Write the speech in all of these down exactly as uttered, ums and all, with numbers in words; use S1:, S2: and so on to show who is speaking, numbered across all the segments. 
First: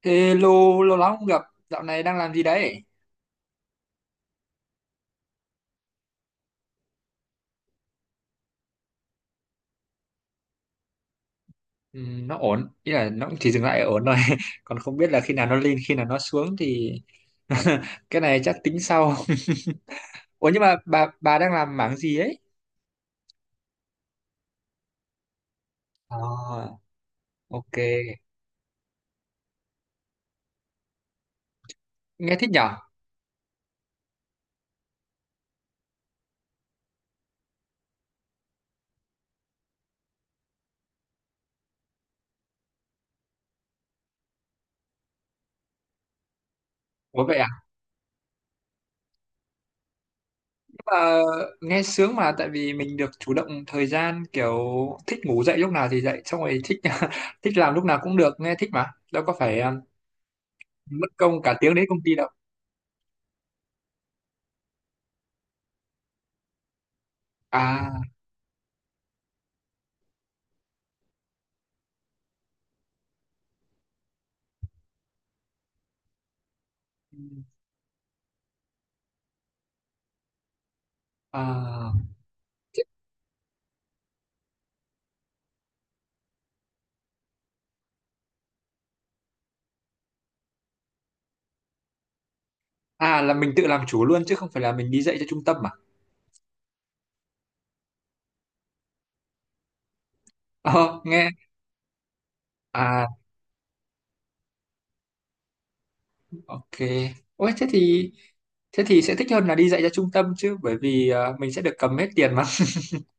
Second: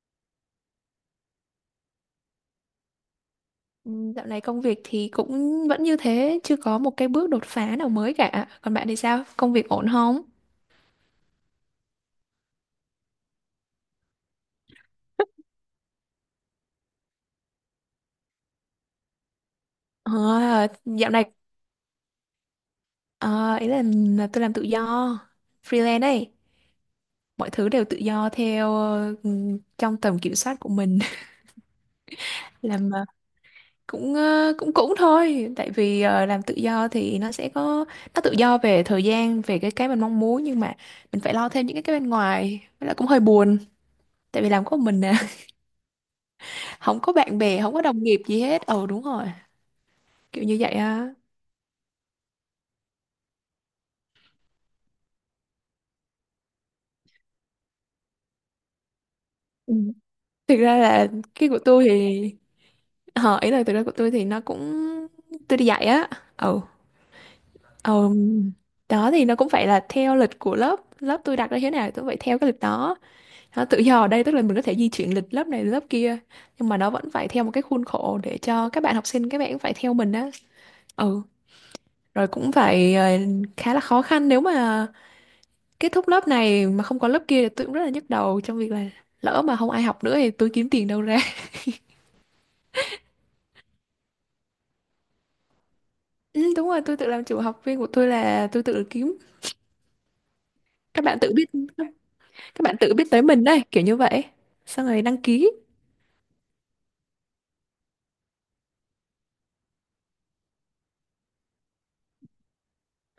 S1: Ê, lâu lâu lắm không gặp, dạo này đang làm gì đấy?
S2: Ừm, Dạo này công việc thì cũng vẫn như thế, chưa có một cái bước đột phá nào mới cả. Còn bạn thì sao? Công việc ổn không?
S1: Ừ, nó ổn, ý là nó cũng chỉ dừng lại ở ổn thôi. Còn không biết là khi nào nó lên, khi nào nó xuống thì cái này chắc tính sau.
S2: Ờ,
S1: Ủa, nhưng mà bà
S2: dạo này,
S1: bà đang làm mảng gì ấy?
S2: ờ, ý là, là tôi làm tự do, freelance ấy.
S1: À,
S2: Mọi thứ
S1: ok,
S2: đều tự do theo, ờ, ừm, trong tầm kiểm soát của mình.
S1: nghe thích nhở.
S2: Làm ờ, cũng, ờ, cũng cũng thôi, tại vì ờ, làm tự do thì nó sẽ có, nó tự do về thời gian, về cái cái mình mong muốn, nhưng mà mình phải lo thêm những cái cái bên ngoài, với lại cũng hơi buồn. Tại vì làm có một mình nè, không có
S1: Ủa vậy
S2: bạn
S1: à?
S2: bè, không có đồng nghiệp gì hết. Ờ, đúng rồi. Kiểu như vậy
S1: Nhưng
S2: á.
S1: mà nghe sướng mà, tại vì mình được chủ động thời gian, kiểu thích ngủ dậy lúc nào thì dậy, xong rồi thích thích làm lúc nào cũng được, nghe thích mà đâu có phải
S2: Ừ.
S1: um,
S2: Thực ra
S1: mất
S2: là
S1: công
S2: cái
S1: cả
S2: của
S1: tiếng đến
S2: tôi
S1: công ty đâu.
S2: thì, ờ, ý là thực ra của tôi thì nó cũng, tôi đi dạy á. Ừ.
S1: À,
S2: Ừ. Đó thì nó cũng phải là theo lịch của lớp lớp tôi đặt ra, thế nào tôi phải theo cái lịch đó. Nó tự do ở đây tức là mình có thể di chuyển lịch lớp này lớp kia, nhưng mà nó vẫn phải theo một cái khuôn khổ để cho các bạn học sinh, các bạn cũng phải theo mình á. Ừ.
S1: à.
S2: Rồi cũng phải, ờ, khá là khó khăn, nếu mà kết thúc lớp này mà không có lớp kia thì tôi cũng rất là nhức đầu trong việc là lỡ mà không ai học nữa thì tôi kiếm tiền đâu ra.
S1: À, là mình tự làm chủ luôn chứ không phải là mình đi dạy cho trung tâm à?
S2: Ừ, đúng rồi, tôi tự làm chủ, học viên của tôi là tôi tự kiếm.
S1: Ờ,
S2: Các bạn
S1: nghe.
S2: tự biết, các bạn tự biết
S1: À,
S2: tới mình đây, kiểu như vậy. Xong rồi đăng ký.
S1: ok. Ôi, thế thì thế thì sẽ thích hơn là đi dạy cho trung tâm chứ, bởi vì ờ, mình sẽ được cầm hết tiền mà.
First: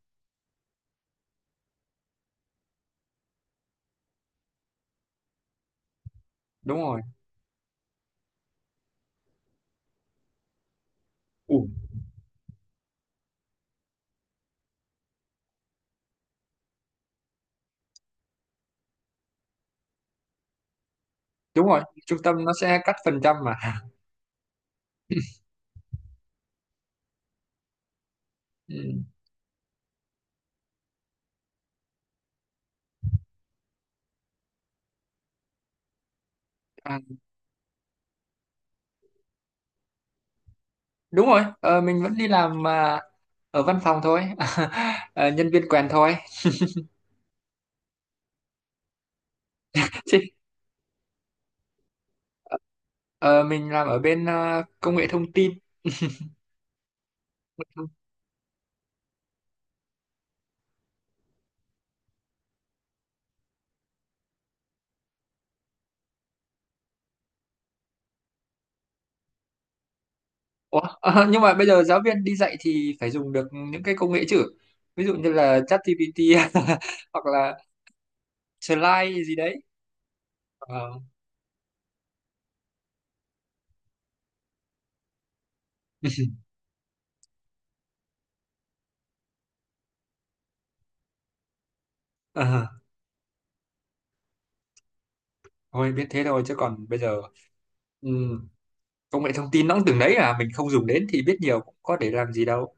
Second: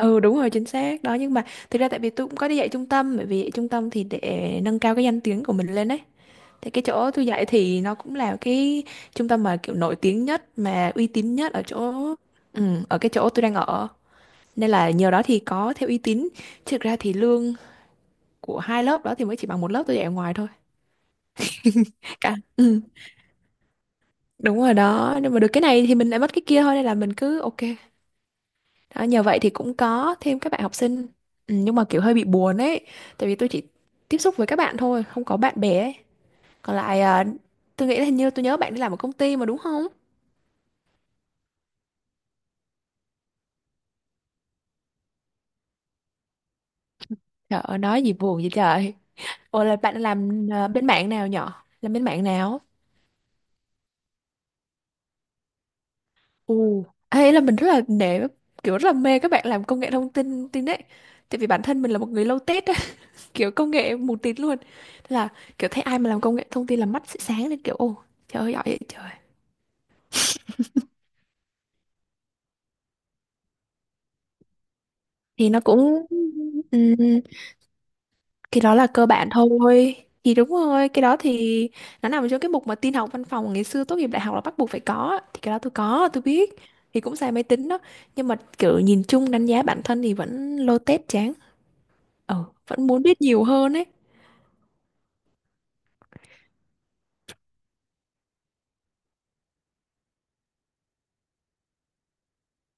S2: Ừ, đúng rồi, chính xác. Đó nhưng mà thực ra tại vì tôi cũng có đi dạy trung tâm, bởi vì dạy trung tâm thì để nâng cao cái danh tiếng của mình lên đấy. Thì
S1: Đúng
S2: cái
S1: rồi.
S2: chỗ tôi dạy thì nó cũng là cái trung tâm mà kiểu nổi tiếng nhất mà uy tín nhất
S1: Ừ,
S2: ở chỗ ừ, ở cái chỗ tôi đang ở. Nên là nhờ đó thì có theo uy tín. Chứ thực ra thì lương của hai lớp đó thì mới chỉ bằng một lớp tôi dạy ở ngoài thôi.
S1: đúng rồi, trung
S2: Cả.
S1: tâm nó sẽ
S2: Ừ.
S1: cắt phần trăm mà.
S2: Đúng rồi đó, nhưng mà được cái này thì mình lại mất cái kia thôi, nên là mình cứ ok. Đó,
S1: Ừ.
S2: nhờ vậy thì cũng có thêm các bạn học sinh. Ừ, nhưng mà kiểu hơi bị buồn ấy, tại vì tôi chỉ tiếp xúc với các bạn thôi, không có bạn bè ấy. Còn
S1: À,
S2: lại, à, tôi nghĩ là hình như tôi nhớ bạn đi làm ở công ty mà, đúng không?
S1: đúng rồi. Ờ, mình vẫn đi làm, à, ở văn phòng thôi. Ờ, nhân viên quèn thôi.
S2: Trời ơi nói gì buồn vậy trời. Ủa là bạn
S1: Chứ
S2: làm, à, bên mạng nào, nhỏ làm bên mạng nào?
S1: ờ, mình làm ở bên à, công nghệ thông tin.
S2: Ù. Ấy là mình rất là nể, kiểu rất là mê các bạn làm công nghệ thông tin tin đấy, tại vì bản thân mình là một người low tech, kiểu công nghệ mù tịt luôn. Thế là kiểu thấy ai mà làm công nghệ thông tin là mắt sẽ sáng lên, kiểu ô trời ơi giỏi vậy trời.
S1: Ủa? Ờ, nhưng mà bây giờ giáo viên đi dạy thì phải dùng được những cái công nghệ chứ. Ví dụ như
S2: Thì
S1: là
S2: nó cũng,
S1: ChatGPT
S2: ừm,
S1: hoặc là
S2: cái đó là cơ
S1: Slide
S2: bản
S1: gì đấy.
S2: thôi. Thì đúng rồi,
S1: Ờ.
S2: cái đó thì nó nằm trong cái mục mà tin học văn phòng ngày xưa tốt nghiệp đại học là bắt buộc phải có á. Thì cái đó tôi có, tôi biết, thì cũng xài máy tính đó, nhưng mà kiểu nhìn chung đánh giá bản thân thì vẫn lô tết chán. Ờ
S1: Ờ,
S2: vẫn muốn biết nhiều hơn ấy.
S1: thôi biết thế thôi, chứ còn bây giờ ừm, công nghệ thông tin nó cũng từng đấy à, mình không dùng đến thì biết nhiều cũng có để làm gì đâu.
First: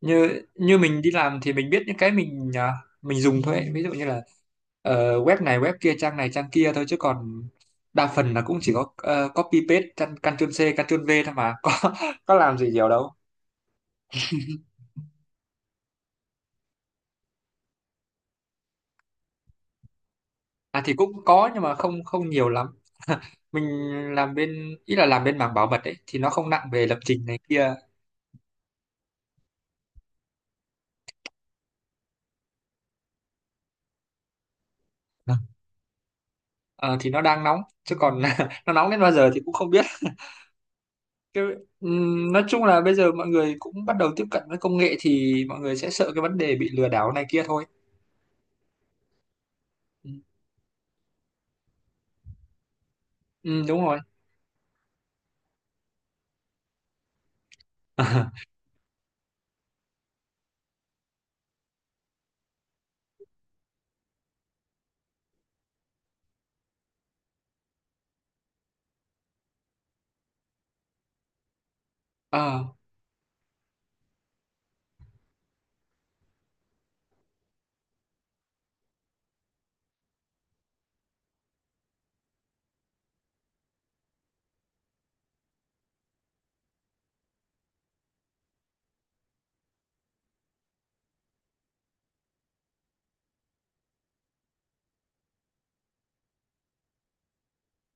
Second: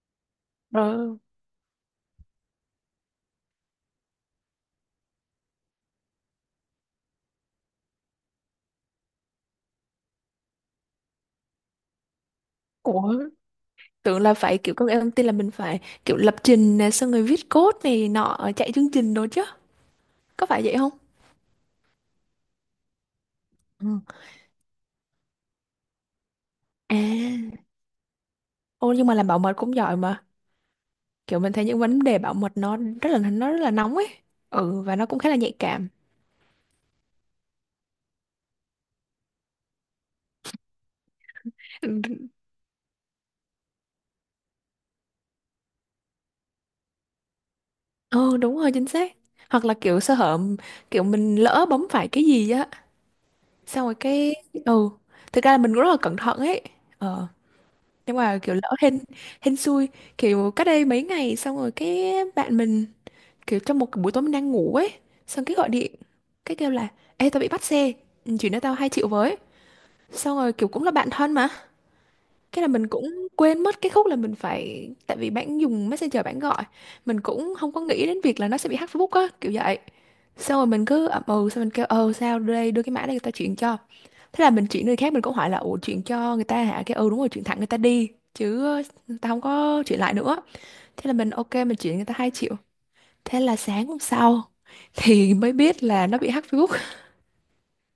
S1: Như như
S2: Ờ.
S1: mình đi làm thì mình biết những cái mình à, mình dùng thôi ấy. Ví dụ như là ờ, web này web kia, trang này trang kia thôi, chứ còn đa phần là cũng chỉ có ờ, copy paste căn- Ctrl C Ctrl V thôi mà, có có làm gì nhiều đâu.
S2: Ủa, tưởng là phải kiểu công nghệ thông tin là mình phải kiểu lập trình này, xong rồi viết code này nọ, chạy chương trình đồ chứ, có phải vậy
S1: À
S2: không?
S1: thì cũng có nhưng mà không không nhiều lắm. Mình
S2: Ừ.
S1: làm bên, ý là làm bên mảng bảo mật ấy, thì nó không nặng về lập trình này
S2: À.
S1: kia.
S2: Ô, nhưng mà làm bảo mật cũng giỏi mà, kiểu mình thấy những vấn đề bảo mật nó rất là, nó rất là nóng ấy. Ừ, và nó cũng khá là nhạy cảm.
S1: Ờ, thì nó đang nóng chứ còn nó nóng đến bao giờ thì cũng không biết. Cái,
S2: Ừ.
S1: ừm, nói chung là bây giờ mọi người cũng bắt đầu tiếp cận với công nghệ thì mọi người sẽ sợ cái vấn đề bị lừa đảo này kia thôi.
S2: Ừ, đúng rồi, chính xác. Hoặc là kiểu
S1: Ừ,
S2: sơ hở, kiểu mình lỡ bấm phải cái gì á,
S1: ừ, đúng
S2: xong rồi
S1: rồi.
S2: cái. Ừ. Thực ra là mình cũng rất là cẩn thận ấy. Ờ. Nhưng mà kiểu lỡ, hên hên xui, kiểu cách đây mấy ngày, xong rồi cái bạn mình, kiểu trong một cái buổi tối mình đang ngủ ấy, xong cái gọi điện, cái kêu là ê tao bị bắt xe, ừ, chuyển cho tao hai triệu với. Xong rồi kiểu cũng là bạn thân mà, cái
S1: Ờ,
S2: là mình cũng quên mất cái khúc là mình phải, tại vì bạn dùng messenger bạn gọi, mình cũng không có nghĩ đến việc là nó sẽ bị hack Facebook á, kiểu vậy. Xong rồi mình cứ ậm ừ, xong mình kêu ờ sao đưa đây, đưa cái mã đây tao chuyển cho. Thế là mình chuyển người khác, mình cũng hỏi là ủa chuyển cho người ta hả, cái ừ đúng rồi chuyển thẳng người ta đi chứ, ờ, tao không có chuyển lại nữa. Thế là mình ok, mình chuyển người ta hai triệu. Thế là sáng hôm sau thì mới biết là nó bị hack Facebook.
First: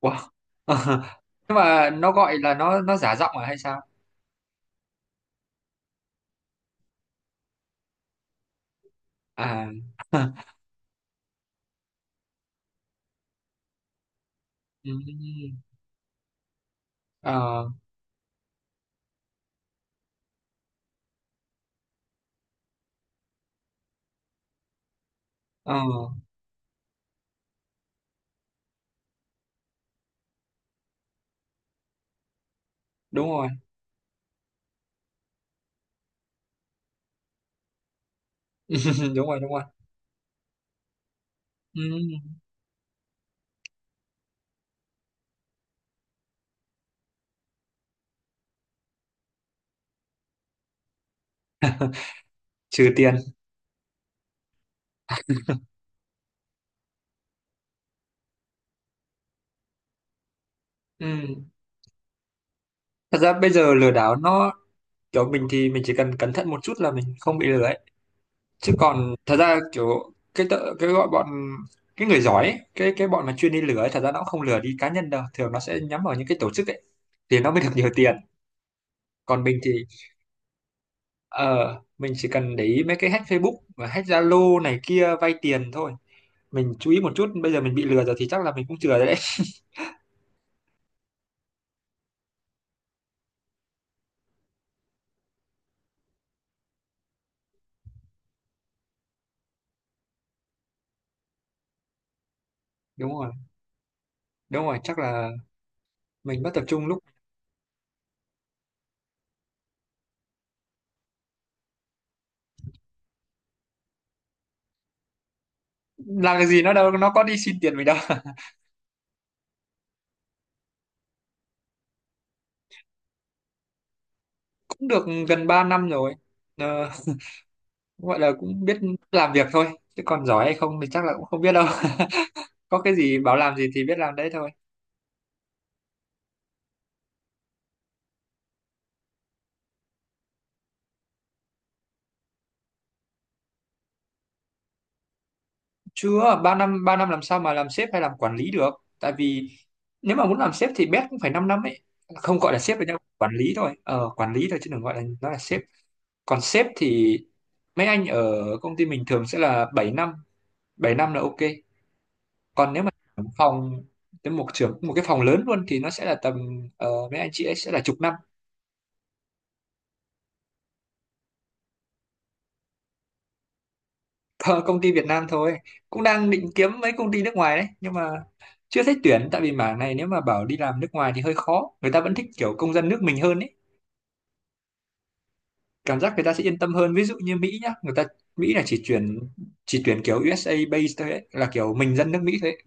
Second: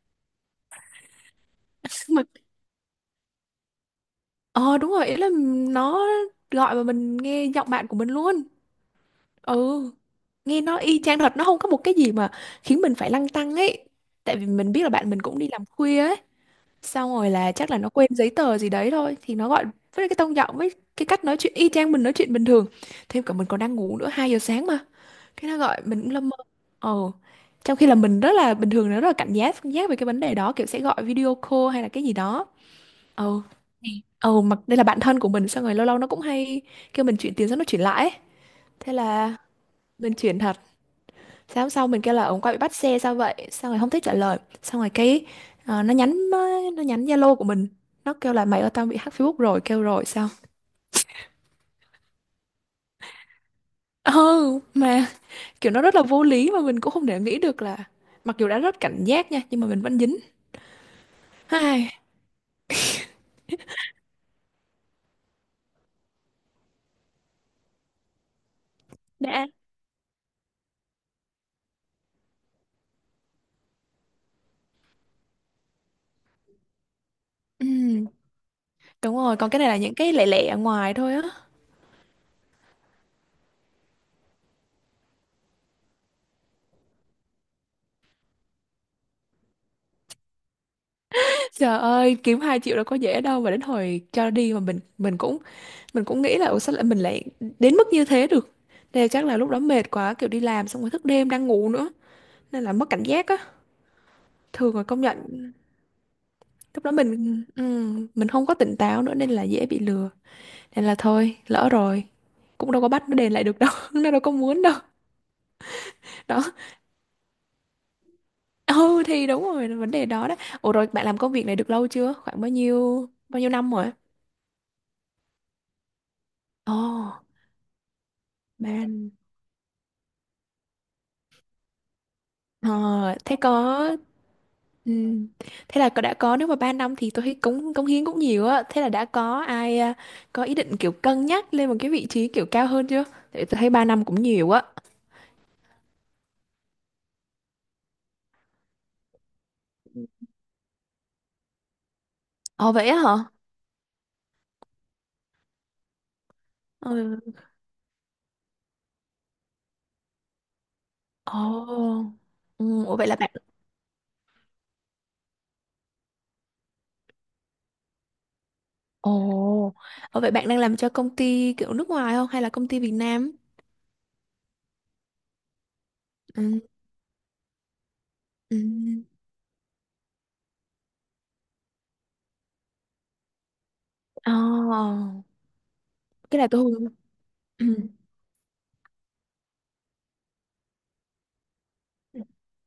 S1: wow. Nhưng mà nó
S2: Mà
S1: gọi là, nó nó giả giọng à hay sao?
S2: ờ đúng rồi, ý là nó gọi mà mình nghe giọng bạn của mình luôn.
S1: À,
S2: Ừ, nghe nó y chang thật, nó không có một cái gì mà khiến mình phải lăn tăn ấy. Tại vì mình biết là bạn mình cũng đi
S1: ừm,
S2: làm khuya ấy. Xong rồi là
S1: ờ,
S2: chắc là nó quên giấy tờ gì đấy thôi thì nó gọi, với cái tông giọng với cái cách nói chuyện y chang mình nói chuyện bình thường, thêm cả mình còn đang ngủ nữa, hai giờ sáng mà, cái nó
S1: ờ,
S2: gọi mình cũng lâm mơ. Ờ. Trong khi là mình rất là bình thường, nó rất là cảnh giác cảnh giác về cái vấn đề đó, kiểu sẽ gọi video call hay là cái gì đó. Ờ.
S1: đúng rồi.
S2: Thì ờ mặc đây là bạn thân của mình, xong rồi lâu lâu nó cũng hay kêu mình chuyển tiền, xong nó chuyển lại ấy. Thế
S1: Đúng
S2: là
S1: rồi, đúng rồi.
S2: mình chuyển thật. Sáng hôm
S1: Ừ.
S2: sau mình kêu là ông quay bị bắt xe sao vậy? Xong rồi không thích trả lời. Xong rồi cái, ờ, nó nhắn, nó nhắn Zalo của mình. Nó kêu là mày ơi tao bị hack Facebook rồi, kêu rồi sao?
S1: Trừ tiền.
S2: Ừ, mà kiểu nó rất là vô lý mà mình cũng không thể nghĩ được là mặc dù đã rất cảnh giác nha, nhưng mà mình vẫn dính.
S1: Ừ.
S2: Ai,
S1: Thật ra bây giờ lừa đảo nó, kiểu mình thì mình chỉ cần cẩn thận một chút là mình không bị lừa ấy, chứ còn thật
S2: đã.
S1: ra kiểu cái tợ, cái gọi bọn, cái người giỏi ấy, cái cái bọn mà chuyên đi lừa ấy, thật ra nó cũng không lừa đi cá nhân đâu, thường nó sẽ nhắm vào những cái tổ chức ấy thì nó mới
S2: Ừ,
S1: được nhiều tiền.
S2: đúng rồi,
S1: Còn
S2: còn
S1: mình
S2: cái này
S1: thì
S2: là những cái lẻ lẻ ở ngoài thôi á.
S1: ờ mình chỉ cần để ý mấy cái hack Facebook và hack Zalo này kia vay tiền thôi, mình chú ý một chút. Bây giờ mình bị lừa rồi thì chắc là mình cũng chừa rồi đấy.
S2: Trời ơi, kiếm hai triệu đâu có dễ đâu, mà đến hồi cho đi mà mình mình cũng mình cũng nghĩ là ủa sao lại mình lại đến mức như thế được. Nên chắc là lúc đó mệt quá, kiểu đi làm xong rồi thức đêm đang ngủ nữa, nên là mất cảnh
S1: Đúng
S2: giác
S1: rồi,
S2: á.
S1: đúng
S2: Thường
S1: rồi,
S2: là
S1: chắc
S2: công
S1: là
S2: nhận
S1: mình mất tập
S2: lúc
S1: trung
S2: đó
S1: lúc
S2: mình ừm, mình không có tỉnh táo nữa nên là dễ bị lừa, nên là thôi lỡ rồi, cũng đâu có bắt nó đền lại được đâu. Nó đâu có muốn đâu.
S1: làm
S2: Đó.
S1: cái gì, nó đâu nó có đi xin tiền mình đâu.
S2: Ừ, thì đúng rồi là vấn đề đó đó. Ủa rồi bạn làm công việc này được lâu chưa, khoảng bao nhiêu bao nhiêu năm rồi?
S1: Cũng được gần ba năm rồi.
S2: Ồ.
S1: Ờ, gọi là cũng biết
S2: Bạn,
S1: làm việc thôi, chứ còn giỏi hay không thì chắc là cũng không biết đâu. Có cái
S2: ờ,
S1: gì
S2: thế
S1: bảo làm gì thì
S2: có
S1: biết làm đấy thôi.
S2: ừm, thế là có- đã có, nếu mà ba năm thì tôi thấy cống cống hiến cũng nhiều á, thế là đã có ai, à, có ý định kiểu cân nhắc lên một cái vị trí kiểu cao hơn chưa? Tại tôi thấy ba năm cũng nhiều á.
S1: Chưa, ba năm ba năm làm sao mà làm sếp hay làm quản lý được, tại vì nếu mà muốn làm sếp thì bét cũng phải 5 năm ấy. Không, gọi là
S2: Ồ
S1: sếp với
S2: vậy á
S1: nhau,
S2: hả?
S1: quản lý thôi, ờ quản lý thôi, chứ đừng gọi là nó là sếp. Còn sếp thì
S2: Ừ.
S1: mấy anh ở công ty mình thường sẽ là bảy năm, bảy năm là ok.
S2: Ồ.
S1: Còn nếu
S2: Ừ,
S1: mà
S2: ủa vậy là bạn.
S1: phòng đến một trưởng một cái phòng lớn luôn thì nó sẽ là tầm ờ, mấy anh chị ấy sẽ là chục năm.
S2: Ồ. Ồ vậy bạn đang làm cho công ty kiểu nước ngoài không, hay là công ty Việt Nam?
S1: Ờ, công ty Việt Nam thôi, cũng đang định
S2: Ừ.
S1: kiếm mấy công ty nước ngoài đấy nhưng mà
S2: Ừ.
S1: chưa thấy tuyển, tại vì mảng này nếu mà bảo đi làm nước ngoài thì hơi khó, người ta vẫn thích kiểu công dân nước mình hơn ấy,
S2: Ồ.
S1: cảm giác người ta
S2: Cái
S1: sẽ
S2: này
S1: yên
S2: tôi
S1: tâm
S2: không
S1: hơn. Ví dụ như Mỹ nhá,
S2: ừ.
S1: người ta Mỹ là chỉ tuyển, chỉ tuyển kiểu u es a based thôi ấy, là kiểu mình dân nước Mỹ thôi ấy.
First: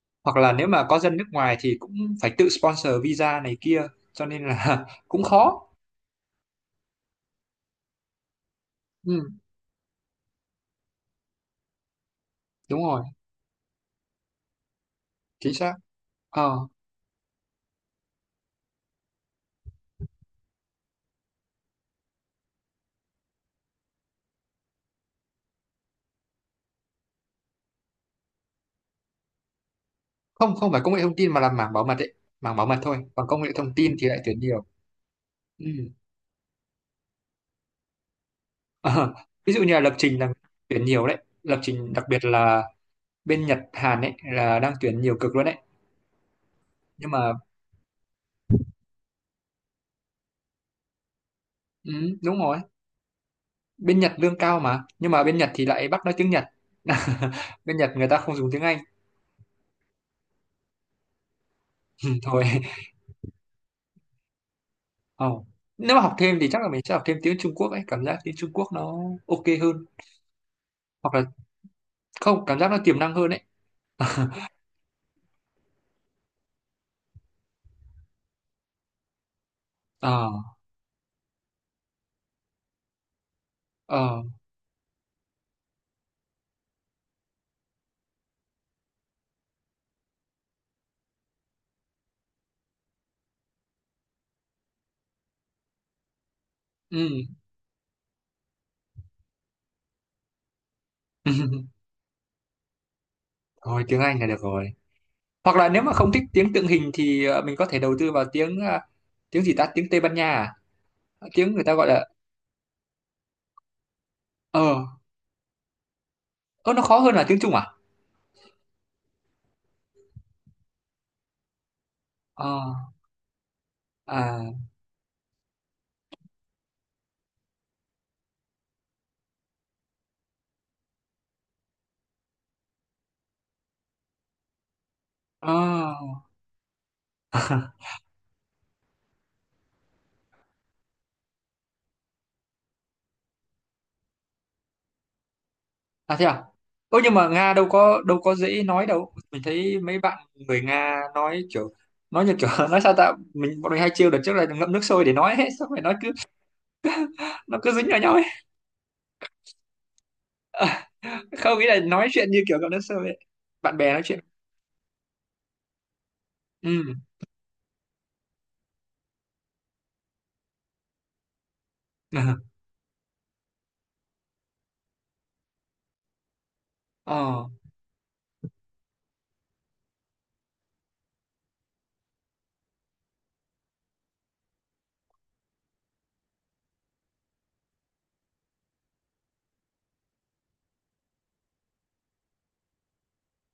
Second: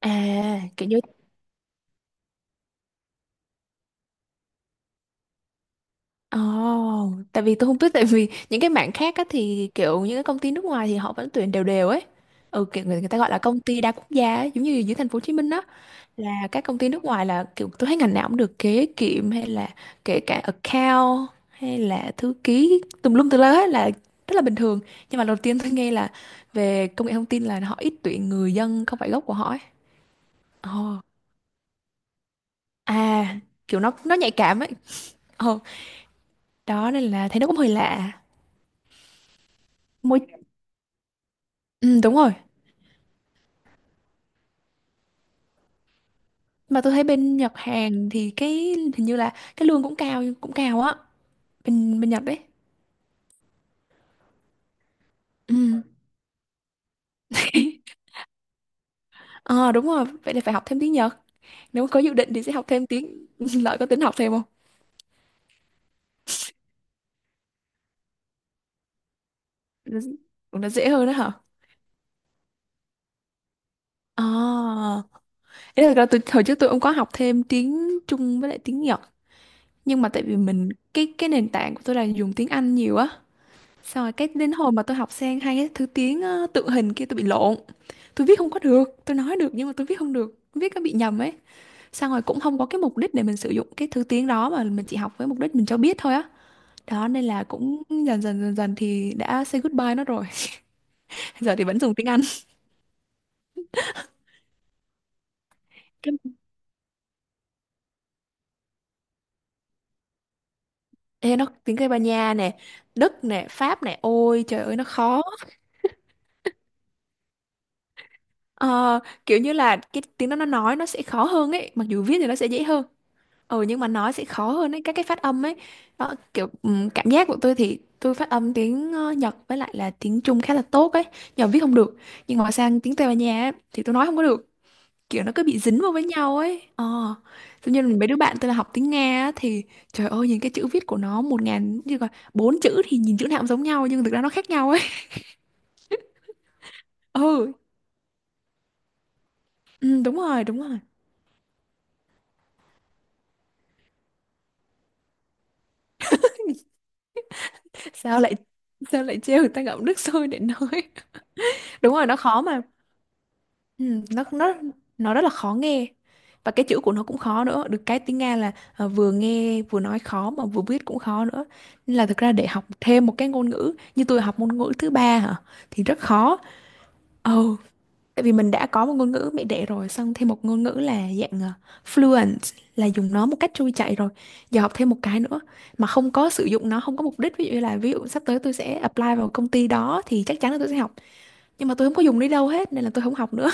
S2: À,
S1: Hoặc là nếu mà
S2: kiểu
S1: có
S2: như.
S1: dân nước ngoài thì cũng phải tự sponsor visa này kia, cho nên là cũng khó.
S2: Ồ, tại vì tôi không biết, tại vì những cái mảng khác á
S1: Ừ,
S2: thì kiểu những cái công ty nước ngoài thì họ vẫn tuyển đều đều ấy. Ừ,
S1: đúng
S2: kiểu người,
S1: rồi,
S2: người ta gọi là công ty đa quốc gia ấy, giống như dưới thành phố Hồ Chí Minh
S1: chính
S2: á.
S1: xác.
S2: Là các
S1: ờ,
S2: công ty nước ngoài là kiểu tôi thấy ngành nào cũng được, kế kiệm hay là kể cả account hay là thư ký tùm lum tùm la hết, là rất là bình thường. Nhưng mà đầu tiên tôi nghe là về công nghệ thông tin là họ ít tuyển người dân không phải gốc của họ ấy.
S1: không, không phải công
S2: Ồ.
S1: nghệ thông tin mà là mảng bảo mật ấy, mảng bảo mật thôi, còn
S2: À
S1: công nghệ thông
S2: kiểu nó
S1: tin thì
S2: nó
S1: lại
S2: nhạy
S1: tuyển
S2: cảm
S1: nhiều.
S2: ấy. Ồ.
S1: Ừ.
S2: Đó nên là thấy nó cũng hơi lạ.
S1: Ờ, ví dụ như là lập trình
S2: Môi.
S1: là tuyển nhiều đấy, lập trình
S2: Ừ,
S1: đặc
S2: đúng
S1: biệt
S2: rồi.
S1: là bên Nhật Hàn ấy là đang tuyển nhiều cực luôn đấy.
S2: Mà tôi thấy
S1: Nhưng mà
S2: bên Nhật Hàn thì cái hình như là cái lương cũng cao cũng cao á,
S1: ừ,
S2: bên bên Nhật
S1: đúng
S2: đấy.
S1: rồi, bên Nhật lương cao mà, nhưng mà bên Nhật thì
S2: Ừ.
S1: lại bắt nói tiếng Nhật. Bên Nhật người ta không dùng tiếng Anh.
S2: Ờ đúng rồi, vậy thì phải học thêm tiếng Nhật. Nếu mà có dự định thì
S1: Thôi.
S2: sẽ học thêm tiếng lợi, có tính học thêm không?
S1: Oh. Nếu mà học thêm thì chắc là mình sẽ học thêm tiếng Trung Quốc ấy, cảm giác tiếng Trung Quốc nó ok hơn.
S2: Nó- Cũng nó dễ hơn đó
S1: Hoặc là
S2: hả?
S1: không, cảm giác nó tiềm năng hơn ấy.
S2: À, thế thật ra tôi hồi trước tôi cũng có học thêm tiếng Trung với lại tiếng Nhật, nhưng mà tại vì
S1: Ờ.
S2: mình cái cái nền tảng của tôi là dùng tiếng Anh nhiều á, xong rồi
S1: Ờ.
S2: cái đến hồi mà tôi học sang hai cái thứ tiếng, ờ, tượng hình kia tôi bị lộn, tôi viết không có được, tôi nói được nhưng mà tôi viết không được, viết nó bị nhầm ấy. Xong rồi cũng không có cái mục đích để mình sử dụng cái thứ tiếng đó, mà mình chỉ học với mục đích mình cho biết thôi á. Đó nên
S1: Ừ.
S2: là cũng dần dần dần dần thì đã say goodbye nó rồi. Giờ thì vẫn dùng tiếng Anh.
S1: Thôi tiếng Anh là được rồi, hoặc là nếu mà không
S2: Cái
S1: thích tiếng tượng hình thì ờ, mình có thể đầu tư vào tiếng ờ, tiếng gì ta, tiếng Tây Ban Nha à?
S2: ê nó
S1: Tiếng người ta
S2: tiếng
S1: gọi
S2: Tây Ban
S1: là
S2: Nha nè, Đức nè, Pháp nè, ôi trời ơi nó
S1: ờ.
S2: khó.
S1: Ơ, nó khó hơn là tiếng Trung à?
S2: Ờ, kiểu như là cái tiếng đó nó nói nó sẽ khó hơn ấy, mặc dù viết thì nó sẽ dễ hơn.
S1: Ờ.
S2: Ừ, nhưng mà nói sẽ khó
S1: À.
S2: hơn ấy, các cái phát âm ấy. Đó, kiểu, ừm, cảm giác của tôi thì tôi phát âm tiếng, ờ, Nhật với lại là tiếng Trung khá là tốt ấy, nhờ viết không được. Nhưng mà sang tiếng Tây Ban Nha ấy, thì tôi nói không có được, kiểu nó cứ
S1: Ờ.
S2: bị dính vào với nhau ấy. Ờ. Tự nhiên mấy đứa bạn tôi là học tiếng Nga á, thì trời ơi nhìn cái chữ viết của nó một ngàn như là bốn chữ, thì nhìn chữ nào cũng giống nhau nhưng thực ra nó khác nhau ấy.
S1: À thế à? Ơ nhưng mà
S2: Ừ,
S1: Nga đâu có, đâu có dễ nói đâu, mình thấy mấy
S2: ừ đúng
S1: bạn
S2: rồi đúng
S1: người
S2: rồi.
S1: Nga nói kiểu nói như kiểu nói sao ta, mình bọn mình hay trêu đợt trước là ngậm nước sôi để nói, hết xong rồi nó cứ nó cứ dính vào nhau
S2: sao
S1: ấy.
S2: lại sao lại trêu người ta ngậm nước sôi để nói.
S1: Không, nghĩ là
S2: Đúng rồi
S1: nói
S2: nó
S1: chuyện
S2: khó
S1: như kiểu
S2: mà.
S1: ngậm nước sôi ấy. Bạn
S2: Ừ,
S1: bè nói chuyện.
S2: nó nó nó rất là khó nghe, và cái chữ của
S1: Ừ.
S2: nó cũng khó nữa, được cái tiếng Nga là, ờ, vừa nghe vừa nói khó mà vừa viết cũng khó nữa, nên là thực ra để học thêm một cái ngôn ngữ, như tôi học ngôn ngữ thứ ba hả, thì rất khó.
S1: Ờ.
S2: Ừ. Tại vì mình đã có một ngôn ngữ mẹ đẻ rồi, xong thêm một ngôn ngữ là dạng, ờ, fluent, là dùng nó một cách trôi chảy rồi. Giờ học thêm một cái nữa mà không có sử dụng nó, không có mục đích. Ví dụ như là ví dụ sắp tới tôi sẽ apply vào công ty đó thì chắc chắn là tôi sẽ học. Nhưng mà tôi không có dùng đi đâu hết nên là tôi không học nữa.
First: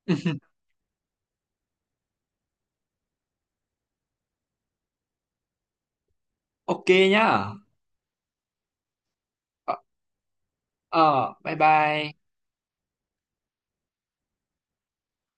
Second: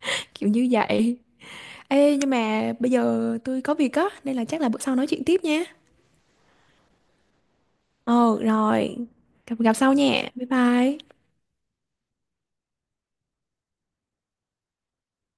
S2: Kiểu như vậy. Ê nhưng mà bây giờ tôi có việc á, nên là chắc là bữa sau nói chuyện tiếp nha.
S1: Ok, nhá.
S2: Ờ rồi. Gặp, gặp
S1: Ờ,
S2: sau nha. Bye bye.
S1: ờ, bye bye.